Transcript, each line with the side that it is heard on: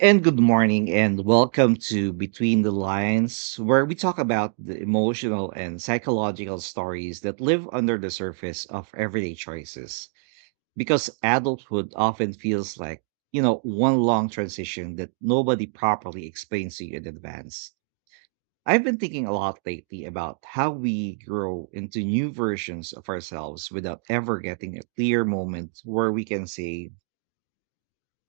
right: And good morning, and welcome to Between the Lines, where we talk about the emotional and psychological stories that live under the surface of everyday choices. Because adulthood often feels like, one long transition that nobody properly explains to you in advance. I've been thinking a lot lately about how we grow into new versions of ourselves without ever getting a clear moment where we can say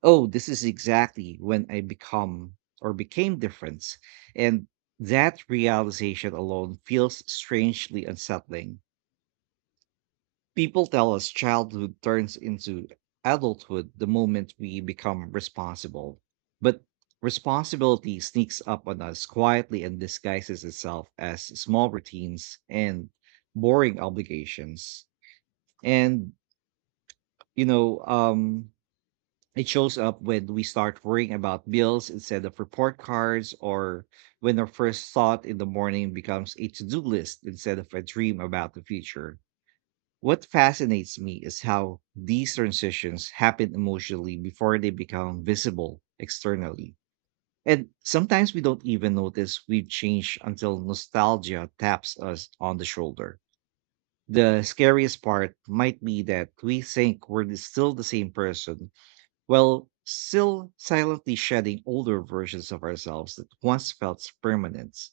right: oh, this is exactly when I become or became different. And that realization alone feels strangely unsettling. People tell us childhood turns into adulthood the moment we become responsible. But responsibility sneaks up on us quietly and disguises itself as small routines and boring obligations. And, you know, um, It shows up when we start worrying about bills instead of report cards, or when our first thought in the morning becomes a to do list instead of a dream about the future. What fascinates me is how these transitions happen emotionally before they become visible externally. And sometimes we don't even notice we've changed until nostalgia taps us on the shoulder. The scariest part might be that we think still the same person while still silently shedding older versions of ourselves that once felt permanent.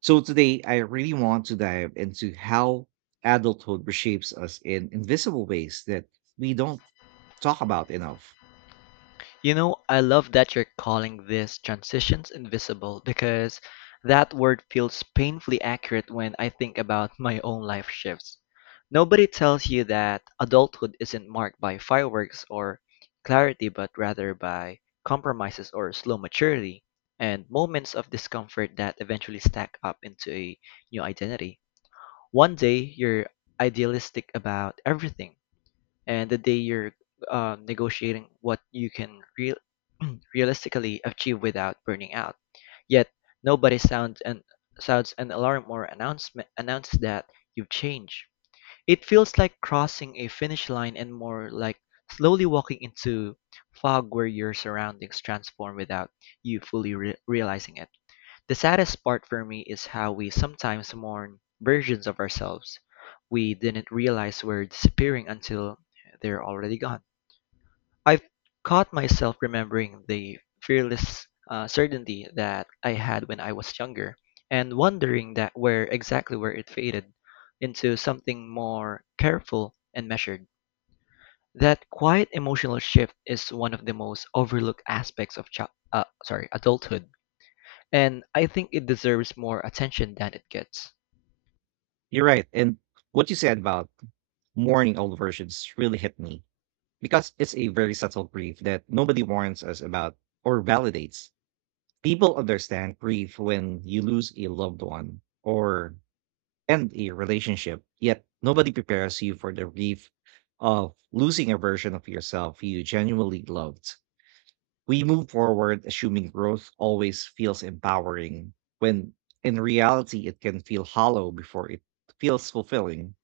right: So today, I really want to dive into how adulthood reshapes us in invisible ways that we don't talk about enough.
left: You know, I love that you're calling these transitions invisible because that word feels painfully accurate when I think about my own life shifts. Nobody tells you that adulthood isn't marked by fireworks or clarity, but rather by compromises or slow maturity and moments of discomfort that eventually stack up into a new identity. One day, you're idealistic about everything and the day you're negotiating what you can real realistically achieve without burning out. Yet nobody sounds an alarm or announcement announces that you've changed. It feels like crossing a finish line and more like slowly walking into fog where your surroundings transform without you fully realizing it. The saddest part for me is how we sometimes mourn versions of ourselves we didn't realize were disappearing until they're already gone. I've caught myself remembering the fearless certainty that I had when I was younger and wondering that where exactly where it faded into something more careful and measured. That quiet emotional shift is one of the most overlooked aspects of adulthood and I think it deserves more attention than it gets.
right: You're right. And what you said about mourning old versions really hit me because it's a very subtle grief that nobody warns us about or validates. People understand grief when you lose a loved one or and a relationship, yet nobody prepares you for the grief of losing a version of yourself you genuinely loved. We move forward assuming growth always feels empowering, when in reality, it can feel hollow before it feels fulfilling.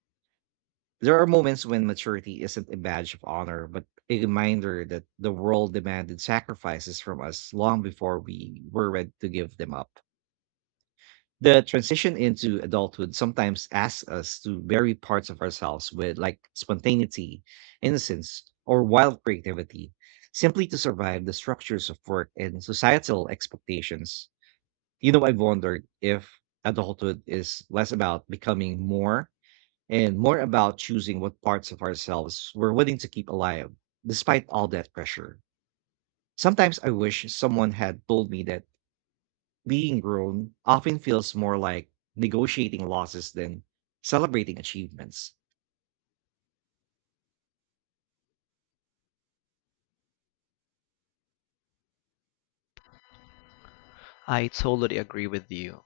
right: There are moments when maturity isn't a badge of honor, but a reminder that the world demanded sacrifices from us long before we were ready to give them up. The transition into adulthood sometimes asks us to vary parts of ourselves with like spontaneity, innocence, or wild creativity, simply to survive the structures of work and societal expectations. I've wondered if adulthood is less about becoming more and more about choosing what parts of ourselves we're willing to keep alive, despite all that pressure. Sometimes I wish someone had told me that being grown often feels more like negotiating losses than celebrating achievements.
left: I totally agree with you.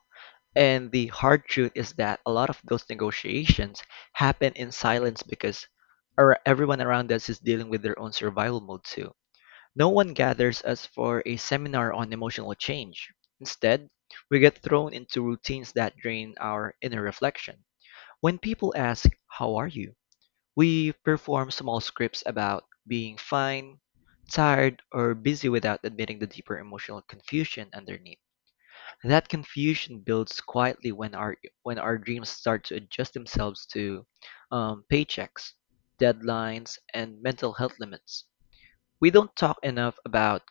left: And the hard truth is that a lot of those negotiations happen in silence because everyone around us is dealing with their own survival mode too. No one gathers us for a seminar on emotional change. Instead, we get thrown into routines that drain our inner reflection. When people ask, How are you? We perform small scripts about being fine, tired, or busy without admitting the deeper emotional confusion underneath. That confusion builds quietly when our dreams start to adjust themselves to paychecks, deadlines, and mental health limits. We don't talk enough about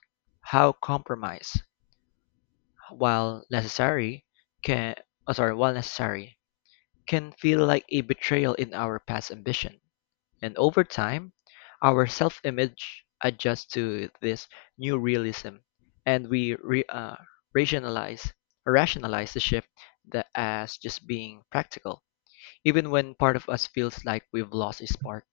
left: how compromise, while necessary, can while necessary, can feel like a betrayal in our past ambition. And over time, our self image adjusts to this new realism, and we rationalize, rationalize the shift that as just being practical, even when part of us feels like we've lost a spark.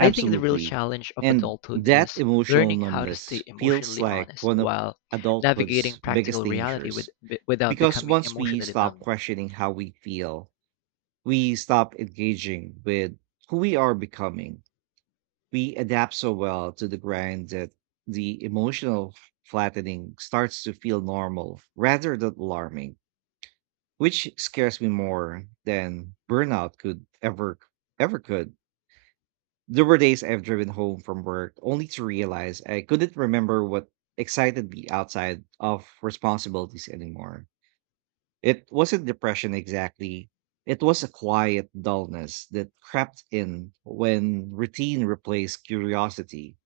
left: I think the real challenge of
right: And
left: adulthood
right: that
left: is
right: emotional
left: learning how to
right: numbness
left: stay
right: feels
left: emotionally
right: like
left: honest
right: one of
left: while navigating
right: adulthood's biggest
left: practical reality
right: dangers
left: without
right: because
left: becoming
right: once we
left: emotionally
right: stop
left: numb.
right: questioning how we feel, we stop engaging with who we are becoming. We adapt so well to the grind that the emotional flattening starts to feel normal rather than alarming, which scares me more than burnout could ever ever could. There were days I've driven home from work only to realize I couldn't remember what excited me outside of responsibilities anymore. It wasn't depression exactly. It was a quiet dullness that crept in when routine replaced curiosity.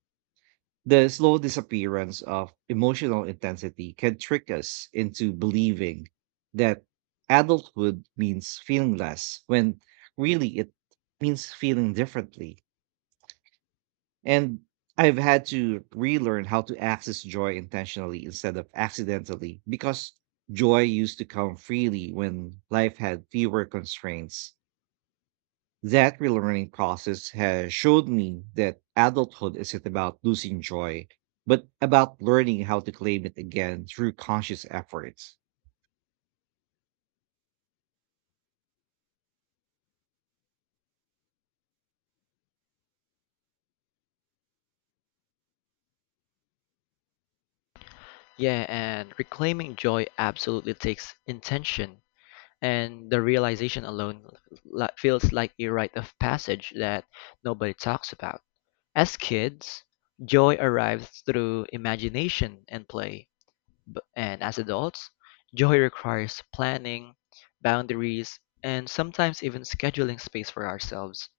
right: The slow disappearance of emotional intensity can trick us into believing that adulthood means feeling less when really it means feeling differently. And I've had to relearn how to access joy intentionally instead of accidentally because joy used to come freely when life had fewer constraints. That relearning process has showed me that adulthood isn't about losing joy, but about learning how to claim it again through conscious efforts.
left: Yeah, and reclaiming joy absolutely takes intention, and the realization alone feels like a rite of passage that nobody talks about. As kids, joy arrives through imagination and play, and as adults, joy requires planning, boundaries, and sometimes even scheduling space for ourselves.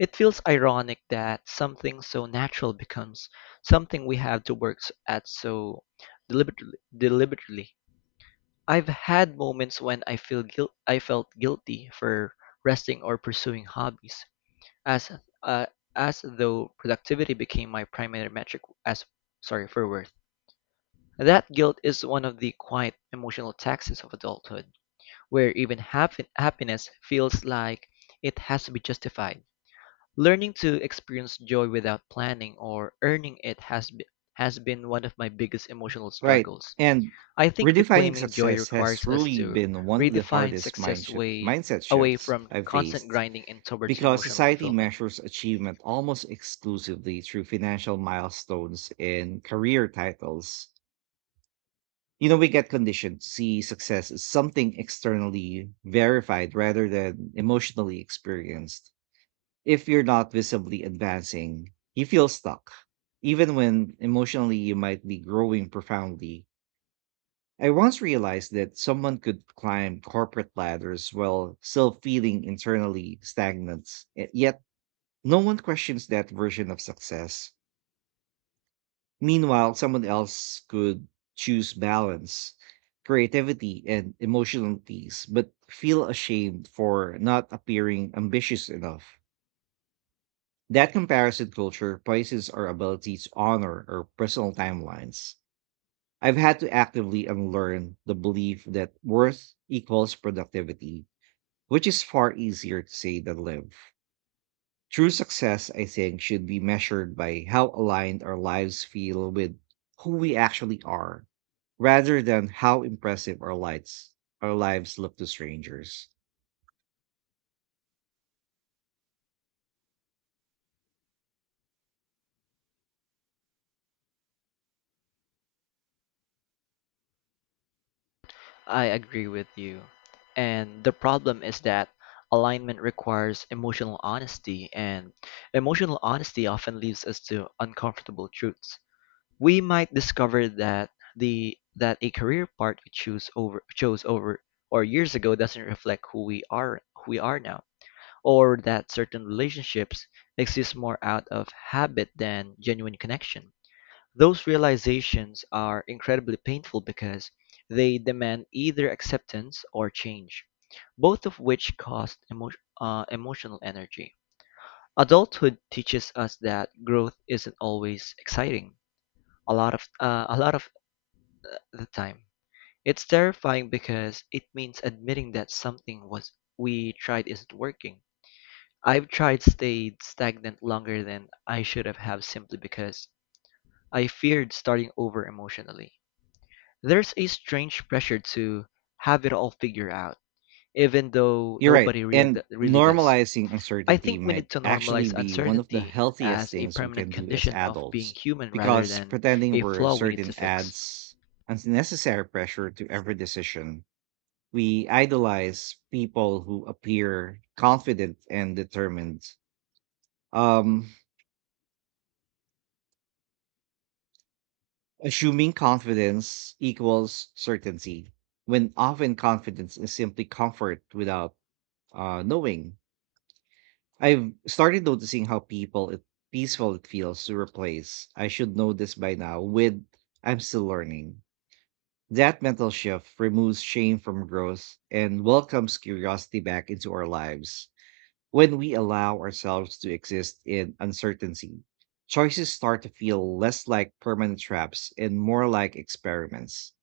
left: It feels ironic that something so natural becomes something we have to work s- at so deliberately. I've had moments when I felt guilty for resting or pursuing hobbies as uh, as though productivity became my primary metric as sorry for worth. That guilt is one of the quiet emotional taxes of adulthood where even happiness feels like it has to be justified. Learning to experience joy without planning or earning it has been one of my biggest emotional
right: Right.
left: struggles.
right: And
left: I think
right: redefining
left: reclaiming joy
right: success has
left: requires us
right: truly
left: to
right: been one of the
left: redefine
right: hardest
left: success way
right: mindset
left: away
right: shifts
left: from
right: I've
left: constant
right: faced.
left: grinding and towards
right: Because
left: emotional
right: society
left: fulfillment.
right: measures achievement almost exclusively through financial milestones and career titles. We get conditioned to see success as something externally verified rather than emotionally experienced. If you're not visibly advancing, you feel stuck, even when emotionally you might be growing profoundly. I once realized that someone could climb corporate ladders while still feeling internally stagnant, yet no one questions that version of success. Meanwhile, someone else could choose balance, creativity, and emotional peace, but feel ashamed for not appearing ambitious enough. That comparison culture places our ability to honor our personal timelines. I've had to actively unlearn the belief that worth equals productivity, which is far easier to say than live. True success, I think, should be measured by how aligned our lives feel with who we actually are, rather than how impressive our lives look to strangers.
left: I agree with you. And the problem is that alignment requires emotional honesty and emotional honesty often leads us to uncomfortable truths. We might discover that the that a career path we choose over chose over or years ago doesn't reflect who we are now, or that certain relationships exist more out of habit than genuine connection. Those realizations are incredibly painful because they demand either acceptance or change, both of which cost emotional energy. Adulthood teaches us that growth isn't always exciting. A lot of the time. It's terrifying because it means admitting that something was we tried isn't working. I've tried stayed stagnant longer than I should have simply because I feared starting over emotionally. There's a strange pressure to have it all figured out, even though
right: You're right.
left: nobody
right: And
left: really does.
right: normalizing
left: I
right: uncertainty
left: think we
right: might
left: need to
right: actually
left: normalize
right: be one of the
left: uncertainty
right: healthiest
left: as a
right: things we
left: permanent
right: can do as
left: condition of being
right: adults,
left: human rather
right: because
left: than
right: pretending
left: a
right: we're
left: flaw we need to
right: certain
left: fix.
right: adds unnecessary pressure to every decision. We idolize people who appear confident and determined. Um, Assuming confidence equals certainty, when often confidence is simply comfort without knowing. I've started noticing how peaceful it feels to replace "I should know this by now" with "I'm still learning." That mental shift removes shame from growth and welcomes curiosity back into our lives. When we allow ourselves to exist in uncertainty, choices start to feel less like permanent traps and more like experiments.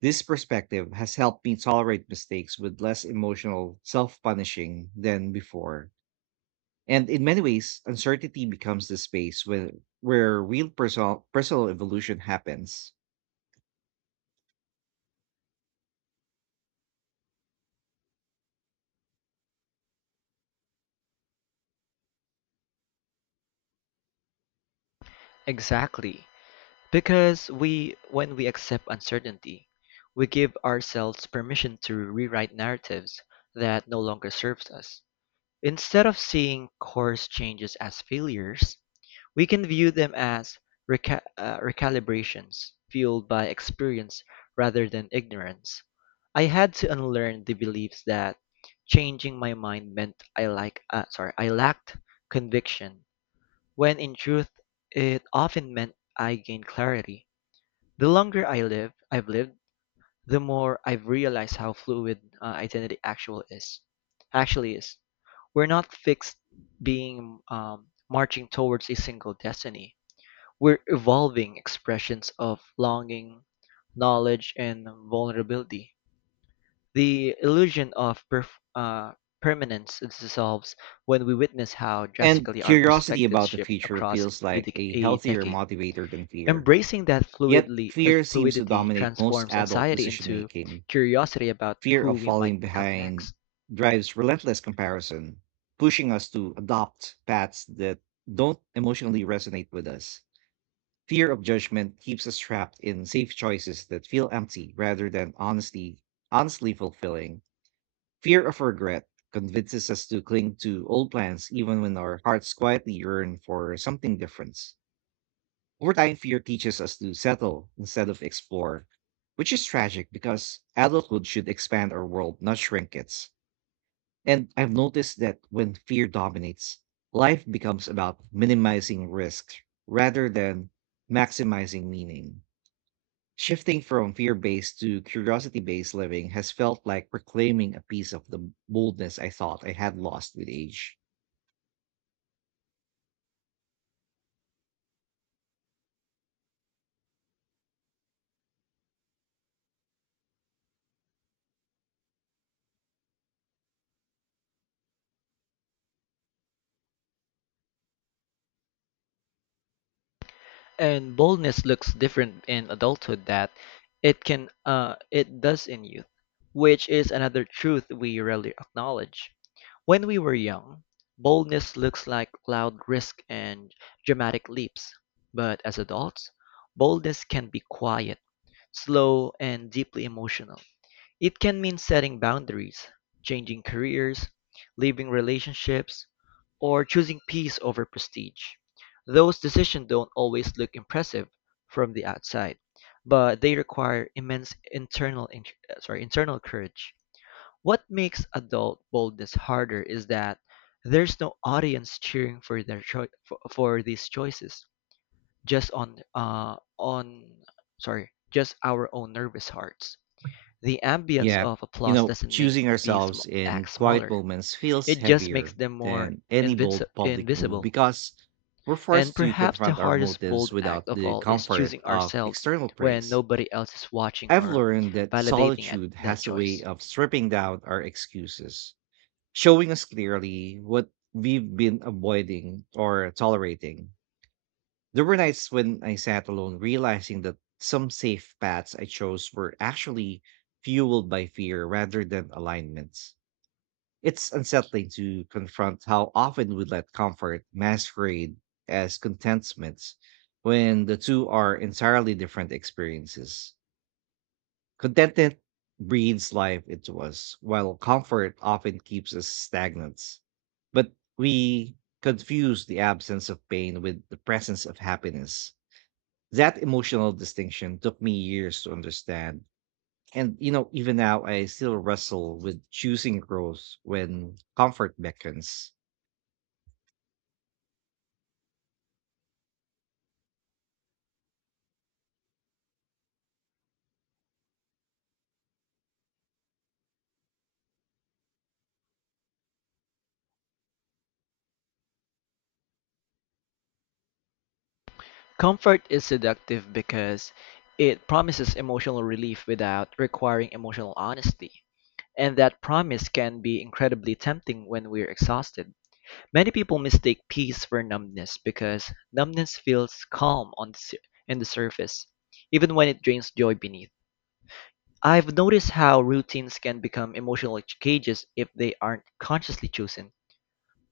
right: This perspective has helped me tolerate mistakes with less emotional self punishing than before. And in many ways, uncertainty becomes the space where real personal evolution happens.
left: Exactly. Because when we accept uncertainty, we give ourselves permission to rewrite narratives that no longer serves us. Instead of seeing course changes as failures, we can view them as recalibrations fueled by experience rather than ignorance. I had to unlearn the beliefs that changing my mind meant I lacked conviction, when in truth it often meant I gained clarity. The longer I live, I've lived, the more I've realized how fluid identity actually is. We're not fixed being marching towards a single destiny. We're evolving expressions of longing, knowledge, and vulnerability. The illusion of permanence dissolves when we witness how
right: And
left: drastically our
right: curiosity
left: perspectives
right: about the
left: shift
right: future
left: across
right: feels like a
left: a
right: healthier
left: decade.
right: motivator than fear.
left: Embracing that
right: Yet, fear seems to
left: fluidity
right: dominate most
left: transforms
right: adult
left: anxiety
right: decision
left: into
right: making.
left: curiosity about
right: Fear
left: who
right: of
left: we might
right: falling
left: become
right: behind
left: next.
right: drives relentless comparison, pushing us to adopt paths that don't emotionally resonate with us. Fear of judgment keeps us trapped in safe choices that feel empty rather than honestly fulfilling. Fear of regret convinces us to cling to old plans even when our hearts quietly yearn for something different. Over time, fear teaches us to settle instead of explore, which is tragic because adulthood should expand our world, not shrink it. And I've noticed that when fear dominates, life becomes about minimizing risk rather than maximizing meaning. Shifting from fear based to curiosity based living has felt like reclaiming a piece of the boldness I thought I had lost with age.
left: And boldness looks different in adulthood that it can it does in youth, which is another truth we rarely acknowledge. When we were young, boldness looks like loud risk and dramatic leaps. But as adults, boldness can be quiet, slow, and deeply emotional. It can mean setting boundaries, changing careers, leaving relationships, or choosing peace over prestige. Those decisions don't always look impressive from the outside, but they require immense internal courage. What makes adult boldness harder is that there's no audience cheering for for these choices, just just our own nervous hearts. The ambience
right: Yeah,
left: of applause doesn't make
right: choosing
left: these
right: ourselves in
left: acts
right: quiet
left: smaller.
right: moments feels
left: It just makes
right: heavier
left: them more
right: than any bold public move
left: invisible.
right: because we're
left: And
right: forced to
left: perhaps the
right: confront our
left: hardest
right: motives
left: bold
right: without
left: act of
right: the
left: all is
right: comfort
left: choosing
right: of
left: ourselves
right: external
left: when
right: praise.
left: nobody else is watching
right: I've
left: or
right: learned that
left: validating at
right: solitude
left: that
right: has a way
left: choice.
right: of stripping down our excuses, showing us clearly what we've been avoiding or tolerating. There were nights when I sat alone, realizing that some safe paths I chose were actually fueled by fear rather than alignments. It's unsettling to confront how often we let comfort masquerade as contentment when the two are entirely different experiences. Contentment breathes life into us, while comfort often keeps us stagnant. But we confuse the absence of pain with the presence of happiness. That emotional distinction took me years to understand. And even now, I still wrestle with choosing growth when comfort beckons.
left: Comfort is seductive because it promises emotional relief without requiring emotional honesty. And that promise can be incredibly tempting when we're exhausted. Many people mistake peace for numbness because numbness feels calm in the surface, even when it drains joy beneath. I've noticed how routines can become emotional cages if they aren't consciously chosen,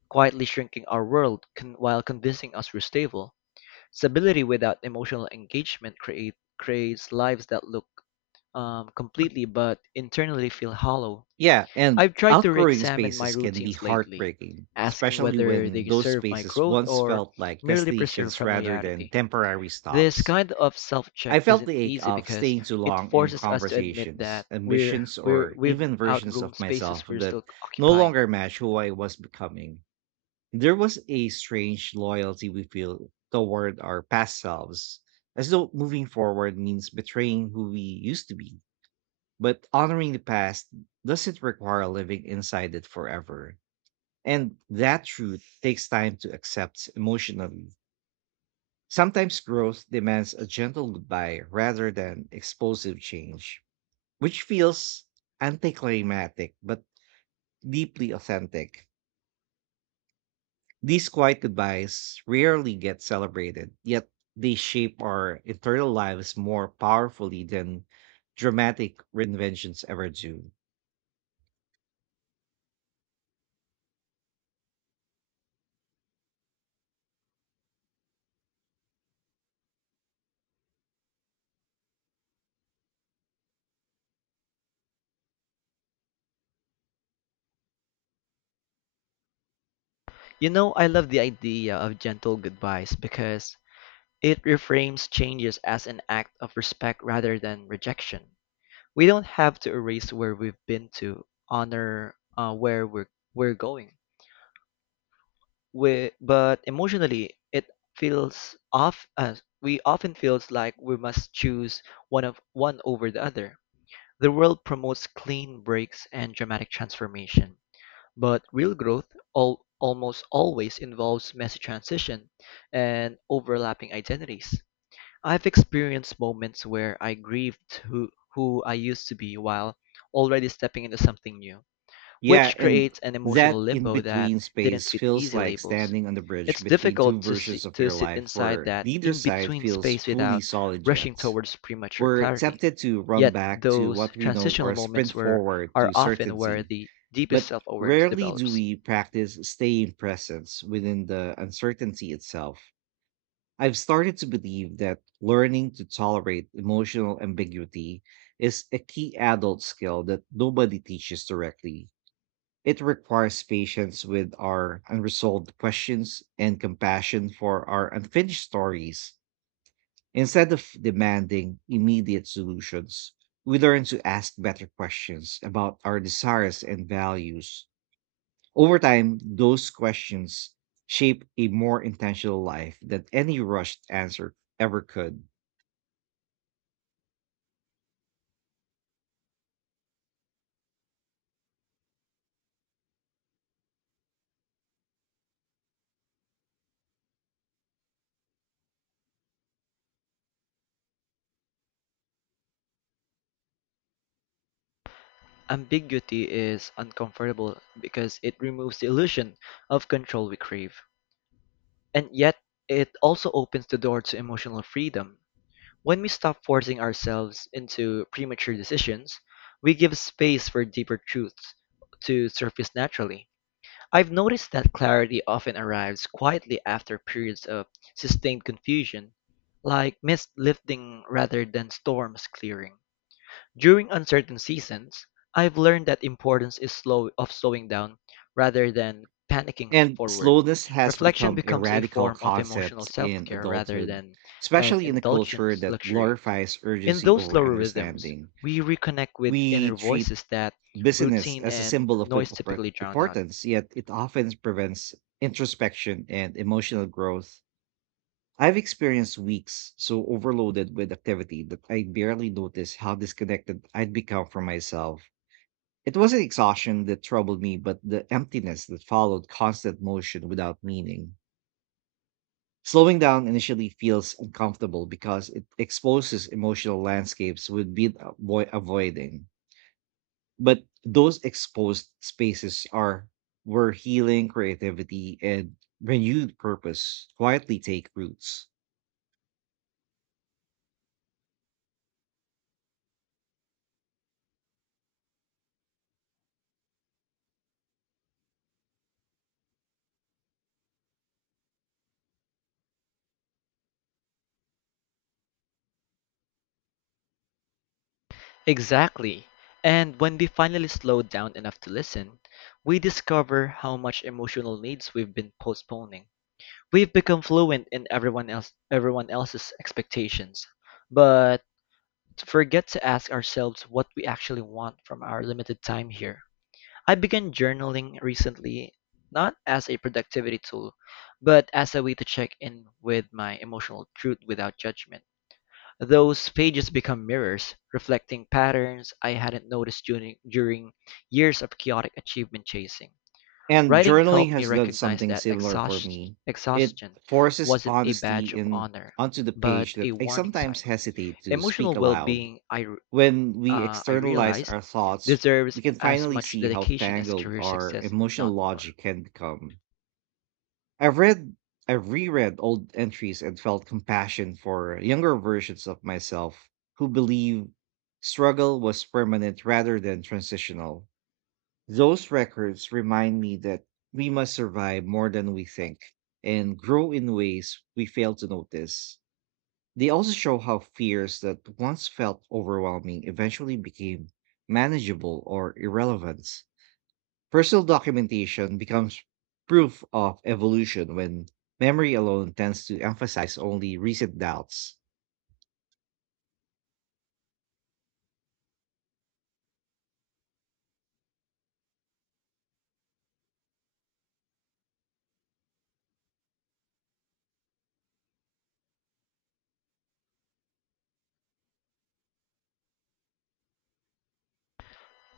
left: quietly shrinking our world while convincing us we're stable. Stability without emotional engagement creates lives that look completely but internally feel hollow.
right: Yeah. And
left: I've tried to
right: outgrowing
left: re-examine my
right: spaces can be
left: routines lately,
right: heartbreaking,
left: asking
right: especially
left: whether
right: when
left: they
right: those
left: serve my
right: spaces
left: growth
right: once
left: or
right: felt like
left: merely preserve
right: destinations rather than
left: familiarity.
right: temporary
left: This
right: stops.
left: kind of
right: I
left: self-check
right: felt
left: isn't
right: the ache
left: easy
right: of
left: because
right: staying too
left: it
right: long in
left: forces us to admit
right: conversations,
left: that
right: ambitions, or
left: we've
right: even versions
left: outgrown
right: of myself
left: spaces we're
right: that
left: still
right: no
left: occupying.
right: longer match who I was becoming. There was a strange loyalty we feel toward our past selves, as though moving forward means betraying who we used to be. But honoring the past doesn't require living inside it forever. And that truth takes time to accept emotionally. Sometimes growth demands a gentle goodbye rather than explosive change, which feels anticlimactic but deeply authentic. These quiet goodbyes rarely get celebrated, yet they shape our internal lives more powerfully than dramatic reinventions ever do.
left: You know, I love the idea of gentle goodbyes because it reframes changes as an act of respect rather than rejection. We don't have to erase where we've been to honor where we're going. But emotionally, it feels off. We often feels like we must choose one over the other. The world promotes clean breaks and dramatic transformation, but real growth almost always involves messy transition and overlapping identities. I've experienced moments where I grieved who I used to be while already stepping into something new
right: Yeah,
left: which
right: and
left: creates an emotional
right: that in
left: limbo that
right: between
left: didn't
right: space
left: fit
right: feels
left: easy
right: like
left: labels.
right: standing on the bridge
left: It's
right: between
left: difficult
right: two versions of
left: to
right: your
left: sit
right: life
left: inside
right: where
left: that
right: neither side
left: in-between
right: feels
left: space
right: fully
left: without
right: solid
left: rushing
right: yet.
left: towards premature
right: We're
left: clarity.
right: tempted to run
left: Yet
right: back to
left: those
right: what we know
left: transitional
right: or sprint
left: moments were
right: forward
left: are
right: to
left: often where
right: certainty,
left: the deepest
right: but
left: self-awareness
right: rarely do
left: develops.
right: we practice staying present within the uncertainty itself. I've started to believe that learning to tolerate emotional ambiguity is a key adult skill that nobody teaches directly. It requires patience with our unresolved questions and compassion for our unfinished stories. Instead of demanding immediate solutions, we learn to ask better questions about our desires and values. Over time, those questions shape a more intentional life than any rushed answer ever could.
left: Ambiguity is uncomfortable because it removes the illusion of control we crave. And yet it also opens the door to emotional freedom. When we stop forcing ourselves into premature decisions, we give space for deeper truths to surface naturally. I've noticed that clarity often arrives quietly after periods of sustained confusion, like mist lifting rather than storms clearing. During uncertain seasons, I've learned that importance is slowing down rather than panicking
right: And
left: forward.
right: slowness has
left: Reflection
right: become a
left: becomes a
right: radical
left: form of emotional
right: concept in
left: self-care rather
right: adulthood,
left: than an
right: especially in a
left: indulgent
right: culture that
left: luxury.
right: glorifies
left: In
right: urgency
left: those
right: over
left: slower rhythms,
right: understanding.
left: we reconnect with
right: We
left: inner
right: treat
left: voices that
right: busyness
left: routine
right: as a
left: and
right: symbol of
left: noise typically drown out.
right: importance, yet it often prevents introspection and emotional growth. I've experienced weeks so overloaded with activity that I barely noticed how disconnected I'd become from myself. It wasn't exhaustion that troubled me, but the emptiness that followed constant motion without meaning. Slowing down initially feels uncomfortable because it exposes emotional landscapes we've been avoiding. But those exposed spaces are where healing, creativity, and renewed purpose quietly take roots.
left: Exactly. And when we finally slow down enough to listen, we discover how much emotional needs we've been postponing. We've become fluent in everyone else's expectations, but forget to ask ourselves what we actually want from our limited time here. I began journaling recently, not as a productivity tool, but as a way to check in with my emotional truth without judgment. Those pages become mirrors, reflecting patterns I hadn't noticed during years of chaotic achievement chasing.
right: And
left: Writing
right: journaling
left: helped me
right: has done
left: recognize
right: something
left: that
right: similar for me. It
left: exhaustion
right: forces
left: wasn't a
right: honesty
left: badge of
right: in
left: honor,
right: onto the
left: but
right: page
left: a
right: that I
left: warning
right: sometimes
left: sign.
right: hesitate to speak
left: Emotional well
right: aloud.
left: being
right: When we
left: I
right: externalize
left: realized
right: our thoughts,
left: deserves
right: we can
left: as
right: finally
left: much
right: see how
left: dedication as
right: tangled
left: career
right: our
left: success, if
right: emotional
left: not more.
right: logic can become. I've read, I've reread old entries and felt compassion for younger versions of myself who believe struggle was permanent rather than transitional. Those records remind me that we must survive more than we think and grow in ways we fail to notice. They also show how fears that once felt overwhelming eventually became manageable or irrelevant. Personal documentation becomes proof of evolution when memory alone tends to emphasize only recent doubts.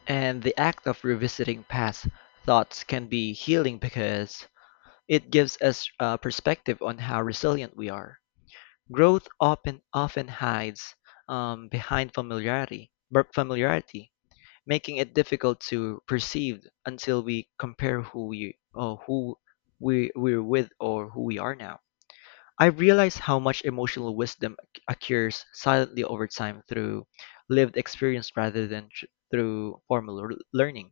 left: And the act of revisiting past thoughts can be healing because it gives us a perspective on how resilient we are. Growth often hides behind familiarity, making it difficult to perceive until we compare who we're with or who we are now. I realize how much emotional wisdom accrues silently over time through lived experience rather than through formal learning.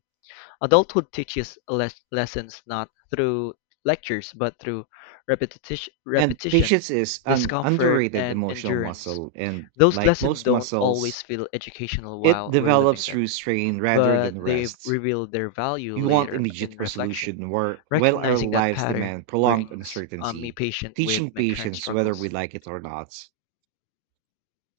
left: Adulthood teaches lessons not through lectures but through
right: And
left: repetition,
right: patience is an
left: discomfort,
right: underrated
left: and
right: emotional
left: endurance.
right: muscle, and
left: Those
right: like
left: lessons
right: most
left: don't
right: muscles,
left: always feel educational
right: it
left: while we're living
right: develops
left: them.
right: through strain rather
left: But
right: than
left: they
right: rest.
left: reveal their value
right: We want
left: later
right: immediate
left: in reflection.
right: resolution where, while our
left: Recognizing that
right: lives
left: pattern
right: demand prolonged
left: brings me
right: uncertainty,
left: patient with
right: teaching
left: my current
right: patience whether we
left: struggles.
right: like it or not.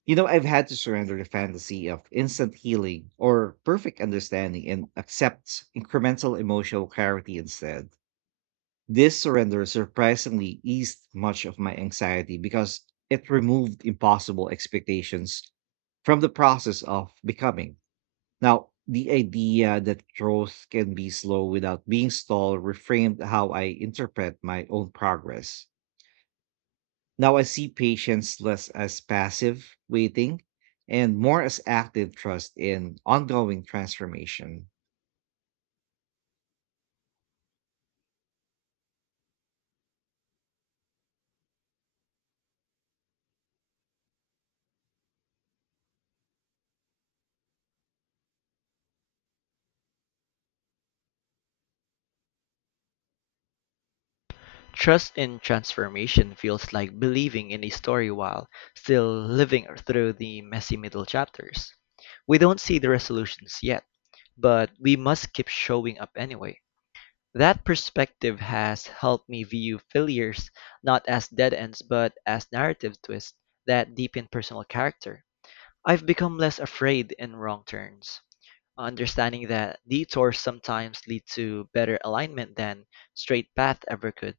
right: I've had to surrender the fantasy of instant healing or perfect understanding and accept incremental emotional clarity instead. This surrender surprisingly eased much of my anxiety because it removed impossible expectations from the process of becoming. Now, the idea that growth can be slow without being stalled reframed how I interpret my own progress. Now I see patience less as passive waiting and more as active trust in ongoing transformation.
left: Trust in transformation feels like believing in a story while still living through the messy middle chapters. We don't see the resolutions yet, but we must keep showing up anyway. That perspective has helped me view failures not as dead ends but as narrative twists that deepen personal character. I've become less afraid in wrong turns, understanding that detours sometimes lead to better alignment than straight path ever could.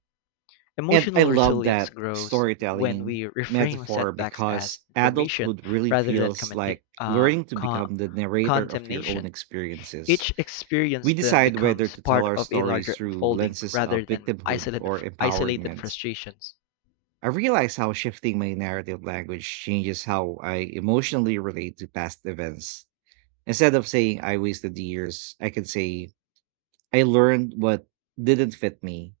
right: And I
left: Emotional
right: love
left: resilience
right: that
left: grows when
right: storytelling
left: we reframe
right: metaphor
left: setbacks as
right: because
left: information
right: adulthood really
left: rather than
right: feels like learning to become the narrator of your own
left: condemnation.
right: experiences.
left: Each experience
right: We
left: then
right: decide whether
left: becomes
right: to tell
left: part
right: our
left: of a
right: stories
left: larger
right: through
left: unfolding
right: lenses
left: rather
right: of
left: than
right: victimhood or
left: isolated
right: empowerment.
left: frustrations.
right: I realize how shifting my narrative language changes how I emotionally relate to past events. Instead of saying I wasted years, I can say I learned what didn't fit me,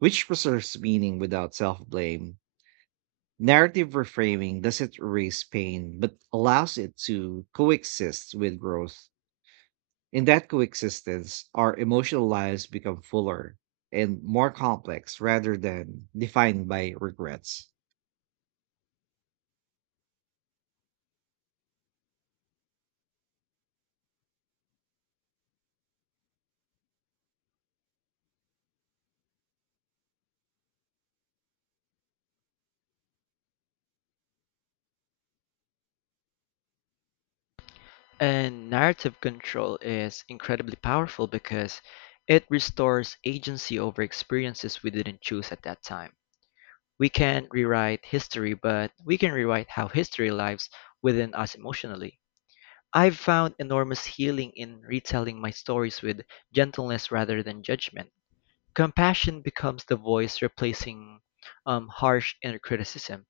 right: which preserves meaning without self blame. Narrative reframing doesn't erase pain, but allows it to coexist with growth. In that coexistence, our emotional lives become fuller and more complex rather than defined by regrets.
left: And narrative control is incredibly powerful because it restores agency over experiences we didn't choose at that time. We can't rewrite history, but we can rewrite how history lives within us emotionally. I've found enormous healing in retelling my stories with gentleness rather than judgment. Compassion becomes the voice replacing harsh inner criticism,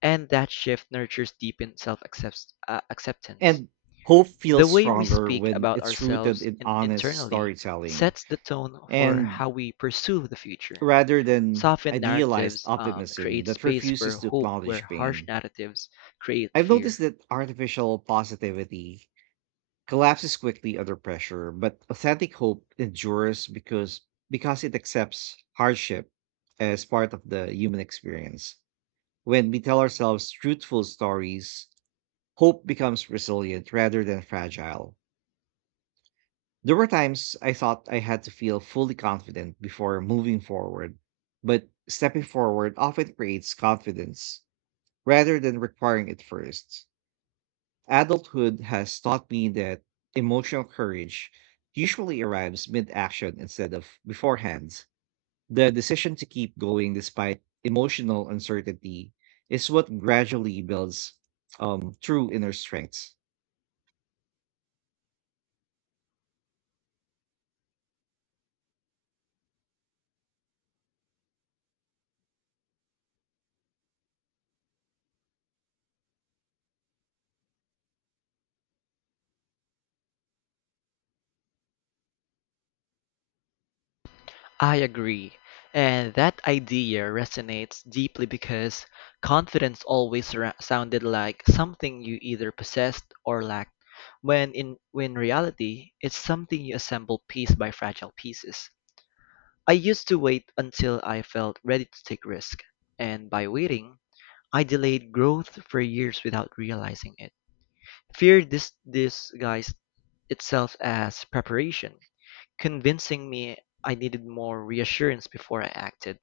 left: and that shift nurtures deep in self acceptance.
right: And hope
left: The
right: feels
left: way we
right: stronger
left: speak
right: when
left: about
right: it's rooted
left: ourselves
right: in honest
left: internally
right: storytelling
left: sets the tone for
right: and
left: how we pursue the future.
right: rather than
left: Softened
right: idealized
left: narratives
right: optimism
left: create
right: that
left: space for
right: refuses to
left: hope, where
right: acknowledge
left: harsh
right: pain.
left: narratives create
right: I've
left: fear.
right: noticed that artificial positivity collapses quickly under pressure, but authentic hope endures because it accepts hardship as part of the human experience. When we tell ourselves truthful stories, hope becomes resilient rather than fragile. There were times I thought I had to feel fully confident before moving forward, but stepping forward often creates confidence rather than requiring it first. Adulthood has taught me that emotional courage usually arrives mid action instead of beforehand. The decision to keep going despite emotional uncertainty is what gradually builds true inner strength.
left: I agree. And that idea resonates deeply because confidence always sounded like something you either possessed or lacked, when reality, it's something you assemble piece by fragile pieces. I used to wait until I felt ready to take risk, and by waiting, I delayed growth for years without realizing it. Fear disguised itself as preparation, convincing me I needed more reassurance before I acted.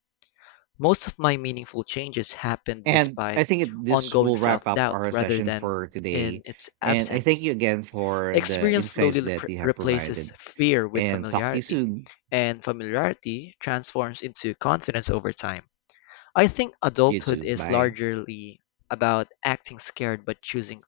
left: Most of my meaningful changes happened
right: And I
left: despite
right: think this
left: ongoing
right: will wrap
left: self
right: up
left: doubt
right: our
left: rather
right: session
left: than
right: for
left: in
right: today.
left: its
right: And I thank
left: absence.
right: you again for the
left: Experience slowly
right: insights that you have
left: replaces
right: provided.
left: fear with
right: And talk to you
left: familiarity,
right: soon.
left: and familiarity transforms into confidence over time. I think
right: You
left: adulthood
right: too.
left: is
right: Bye.
left: largely about acting scared but choosing